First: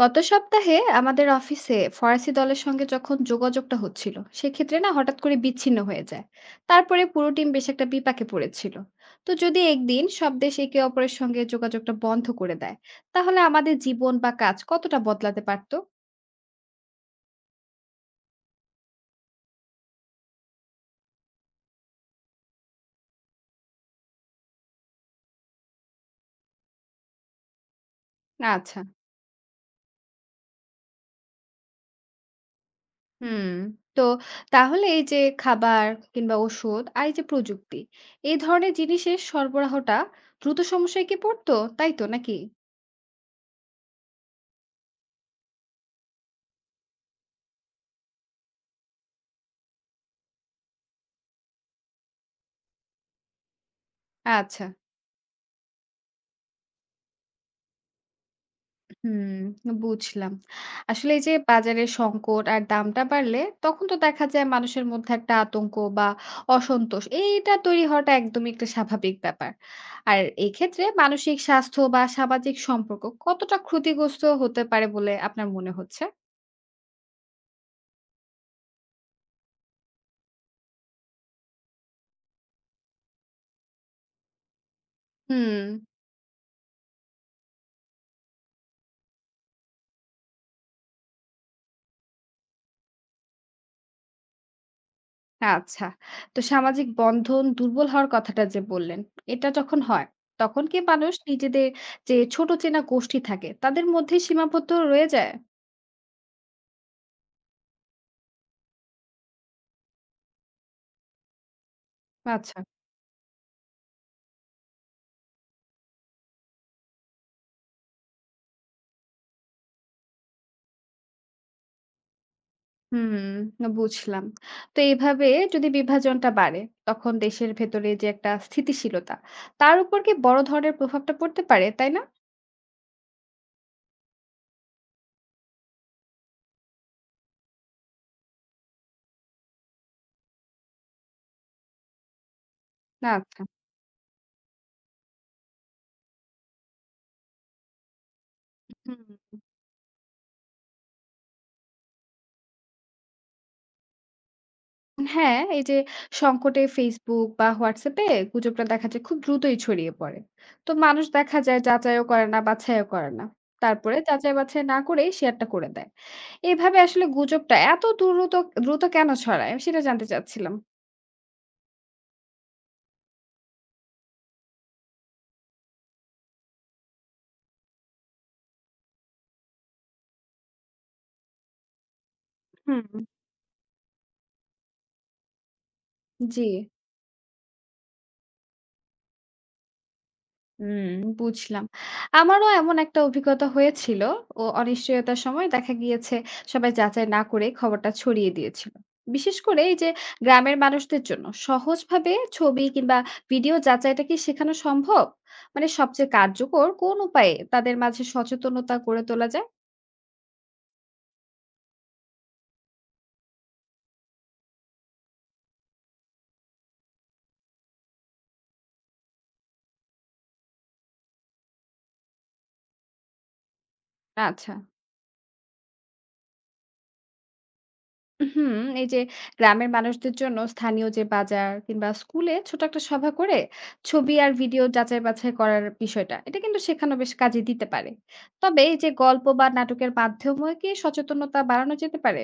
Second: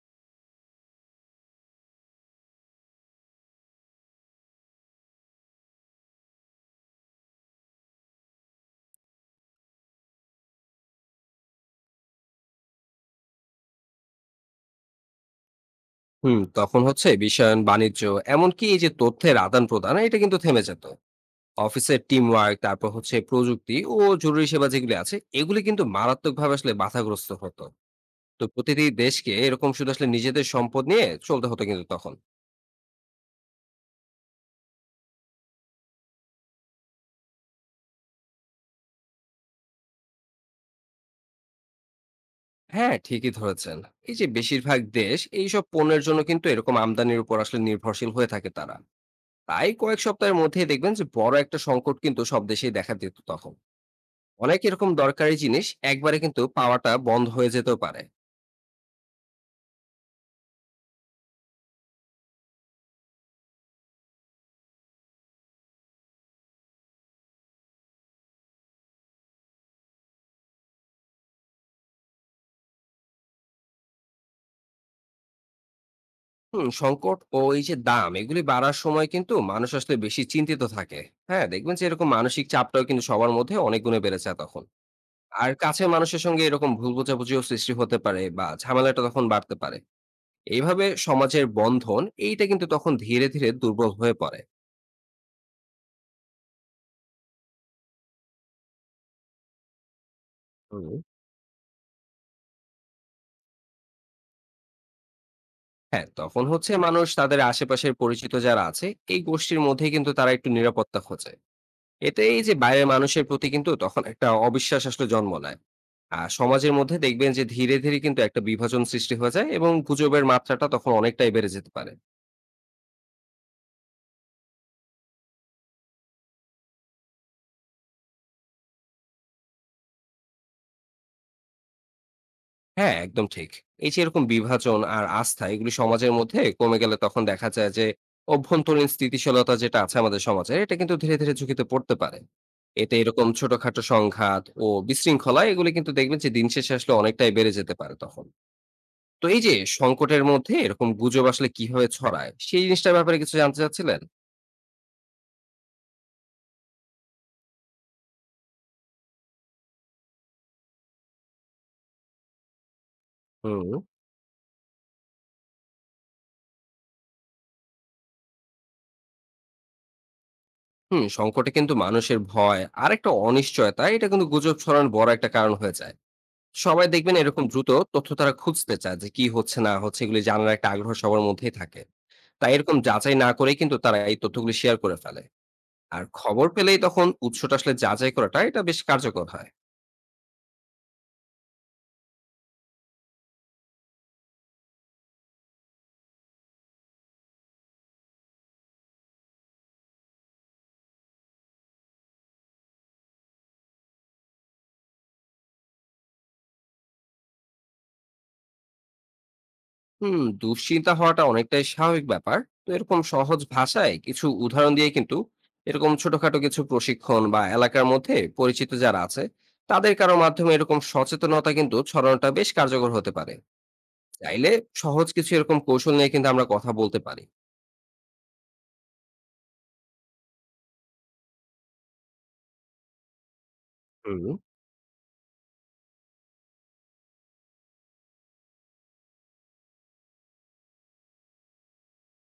গত সপ্তাহে আমাদের অফিসে ফরাসি দলের সঙ্গে যখন যোগাযোগটা হচ্ছিল সেক্ষেত্রে না হঠাৎ করে বিচ্ছিন্ন হয়ে যায়। তারপরে পুরো টিম বেশ একটা বিপাকে পড়েছিল। তো যদি একদিন সব দেশ একে অপরের সঙ্গে যোগাযোগটা বন্ধ করে দেয়, তাহলে আমাদের জীবন বা কাজ কতটা বদলাতে পারতো? হুম, তখন হচ্ছে বিশ্বায়ন বাণিজ্য এমনকি এই যে তথ্যের আদান প্রদান এটা কিন্তু থেমে যেত। অফিসের টিম ওয়ার্ক তারপর হচ্ছে প্রযুক্তি ও জরুরি সেবা যেগুলি আছে এগুলি কিন্তু মারাত্মকভাবে আসলে বাধাগ্রস্ত হতো। তো আচ্ছা। প্রতিটি দেশকে এরকম শুধু আসলে নিজেদের সম্পদ নিয়ে চলতে হতো কিন্তু তখন। হুম। তো তাহলে এই যে খাবার কিংবা ওষুধ আর এই যে প্রযুক্তি, এই ধরনের জিনিসের সরবরাহটা দ্রুত সমস্যায় কি পড়তো, তাই তো নাকি? হ্যাঁ, ঠিকই ধরেছেন। এই যে বেশিরভাগ দেশ এইসব পণ্যের জন্য কিন্তু এরকম আমদানির উপর আসলে নির্ভরশীল হয়ে থাকে তারা। তাই কয়েক সপ্তাহের মধ্যেই দেখবেন যে বড় একটা সংকট কিন্তু সব দেশেই দেখা দিত তখন। অনেক আচ্ছা। এরকম দরকারি জিনিস একবারে কিন্তু পাওয়াটা বন্ধ হয়ে যেতেও পারে। হুম, বুঝলাম। আসলে এই যে বাজারের সংকট আর দামটা বাড়লে তখন তো দেখা যায় মানুষের মধ্যে একটা আতঙ্ক বা অসন্তোষ এইটা তৈরি হওয়াটা একদমই একটা স্বাভাবিক ব্যাপার। আর এক্ষেত্রে মানসিক স্বাস্থ্য বা সামাজিক সম্পর্ক কতটা ক্ষতিগ্রস্ত হতে পারে বলে আপনার মনে হচ্ছে? হুম, সংকট ও এই যে দাম এগুলি বাড়ার সময় কিন্তু মানুষ আসলে বেশি চিন্তিত থাকে। হ্যাঁ, দেখবেন যে এরকম মানসিক চাপটাও কিন্তু সবার মধ্যে অনেক গুণে বেড়েছে তখন। আর হুম, কাছে মানুষের সঙ্গে এরকম ভুল বোঝাবুঝিও সৃষ্টি হতে পারে বা ঝামেলাটা তখন বাড়তে পারে। এইভাবে সমাজের বন্ধন এইটা কিন্তু তখন ধীরে ধীরে দুর্বল হয়ে পড়ে। আচ্ছা। তো সামাজিক বন্ধন দুর্বল হওয়ার কথাটা যে বললেন, এটা যখন হয় তখন কি হুম। মানুষ নিজেদের যে ছোট চেনা গোষ্ঠী থাকে তাদের মধ্যেই সীমাবদ্ধ রয়ে যায়? হ্যাঁ, তখন হচ্ছে মানুষ তাদের আশেপাশের পরিচিত যারা আছে এই গোষ্ঠীর মধ্যে কিন্তু তারা একটু নিরাপত্তা খোঁজে। এতে এই যে আচ্ছা। বাইরের মানুষের প্রতি কিন্তু তখন একটা অবিশ্বাস আসলে জন্ম নেয়। আর সমাজের মধ্যে দেখবেন যে ধীরে ধীরে কিন্তু একটা বিভাজন সৃষ্টি হয়ে যায় এবং গুজবের মাত্রাটা তখন অনেকটাই বেড়ে যেতে পারে। হুম, বুঝলাম। তো এইভাবে যদি বিভাজনটা বাড়ে, তখন দেশের ভেতরে যে একটা স্থিতিশীলতা, তার উপর কি বড় ধরনের প্রভাবটা পড়তে পারে, তাই না? হ্যাঁ, একদম ঠিক। এই যে এরকম বিভাজন আর আস্থা এগুলি সমাজের মধ্যে কমে গেলে তখন দেখা যায় যে অভ্যন্তরীণ স্থিতিশীলতা যেটা আছে আমাদের সমাজে এটা কিন্তু ধীরে ধীরে ঝুঁকিতে পড়তে পারে। এতে না, এরকম আচ্ছা। ছোটখাটো সংঘাত ও বিশৃঙ্খলা এগুলি কিন্তু দেখবেন যে দিন শেষে আসলে অনেকটাই বেড়ে যেতে পারে তখন। হুম। তো এই যে সংকটের মধ্যে এরকম গুজব আসলে কিভাবে ছড়ায় সেই জিনিসটার ব্যাপারে কিছু জানতে চাচ্ছিলেন। হ্যাঁ, এই যে সংকটে Facebook বা WhatsApp এ গুজবটা দেখা যায় খুব দ্রুতই ছড়িয়ে পড়ে। তো মানুষ দেখা যায় যাচাইও করে না, বাছাইও করে না। হুম। তারপরে যাচাই বাছাই না করেই শেয়ারটা করে দেয়। এভাবে আসলে গুজবটা এত দ্রুত দ্রুত কেন ছড়ায়? সেটা জানতে চাচ্ছিলাম। হুম, সংকটে কিন্তু মানুষের ভয় আর একটা অনিশ্চয়তা এটা কিন্তু গুজব ছড়ানোর বড় একটা কারণ হয়ে যায়। সবাই দেখবেন এরকম দ্রুত তথ্য তারা খুঁজতে চায় যে কি হচ্ছে না হচ্ছে এগুলি জানার একটা আগ্রহ সবার মধ্যেই থাকে। তাই এরকম হুম, যাচাই না করেই কিন্তু তারা এই তথ্যগুলি শেয়ার করে ফেলে। আর জি। খবর পেলেই তখন উৎসটা আসলে যাচাই করাটা এটা বেশ কার্যকর হয়। হুম, বুঝলাম। আমারও এমন একটা অভিজ্ঞতা হয়েছিল। ও অনিশ্চয়তার সময় দেখা গিয়েছে সবাই যাচাই না করে খবরটা ছড়িয়ে দিয়েছিল। বিশেষ করে এই যে গ্রামের মানুষদের জন্য সহজভাবে ছবি কিংবা ভিডিও যাচাইটা কি শেখানো সম্ভব? মানে সবচেয়ে কার্যকর কোন উপায়ে তাদের মাঝে সচেতনতা গড়ে তোলা যায়? হুম, দুশ্চিন্তা হওয়াটা অনেকটাই স্বাভাবিক ব্যাপার। তো এরকম সহজ ভাষায় কিছু উদাহরণ দিয়ে কিন্তু এরকম ছোটখাটো কিছু প্রশিক্ষণ বা এলাকার মধ্যে পরিচিত যারা আছে তাদের কারো মাধ্যমে এরকম সচেতনতা কিন্তু ছড়ানোটা বেশ কার্যকর হতে পারে। চাইলে আচ্ছা। সহজ কিছু এরকম কৌশল নিয়ে কিন্তু আমরা কথা বলতে পারি। হুম, এই যে গ্রামের মানুষদের জন্য স্থানীয় যে বাজার কিংবা স্কুলে ছোট একটা সভা করে ছবি হুম। আর ভিডিও যাচাই বাছাই করার বিষয়টা এটা কিন্তু শেখানো বেশ কাজে দিতে পারে। তবে এই যে গল্প বা নাটকের মাধ্যমে কি সচেতনতা বাড়ানো যেতে পারে?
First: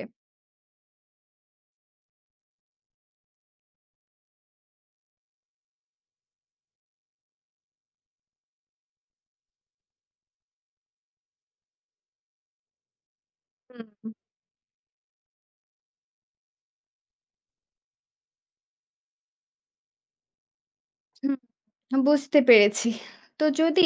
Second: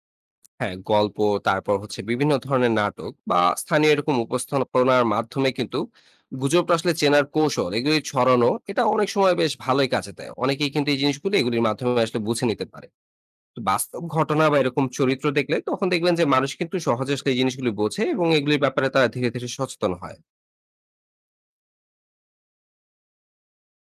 হ্যাঁ, গল্প তারপর হচ্ছে বিভিন্ন ধরনের নাটক বা স্থানীয় এরকম উপস্থাপনার মাধ্যমে কিন্তু গুজবটা আসলে চেনার কৌশল এগুলি ছড়ানো এটা অনেক সময় বেশ ভালোই কাজে দেয়। অনেকেই কিন্তু এই জিনিসগুলো এগুলির মাধ্যমে আসলে বুঝে নিতে পারে। বাস্তব হুম, ঘটনা বা এরকম চরিত্র দেখলে তখন দেখবেন যে মানুষ কিন্তু সহজে আসলে এই জিনিসগুলি বোঝে এবং এগুলির ব্যাপারে তারা ধীরে ধীরে সচেতন হয়। হুম, বুঝতে পেরেছি। তো যদি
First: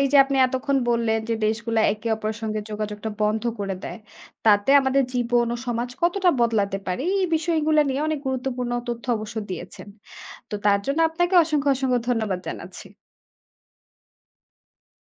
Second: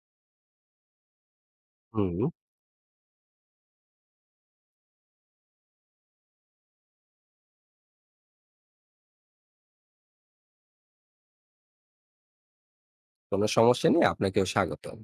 এই যে আপনি এতক্ষণ বললেন যে দেশগুলা একে হুম। অপরের সঙ্গে যোগাযোগটা বন্ধ করে দেয়, তাতে আমাদের জীবন ও সমাজ কতটা বদলাতে পারে এই বিষয়গুলো নিয়ে অনেক গুরুত্বপূর্ণ তথ্য অবশ্য দিয়েছেন। তো তার জন্য আপনাকে অসংখ্য, অসংখ্য ধন্যবাদ জানাচ্ছি। কোনো সমস্যা নেই, আপনাকেও স্বাগতম।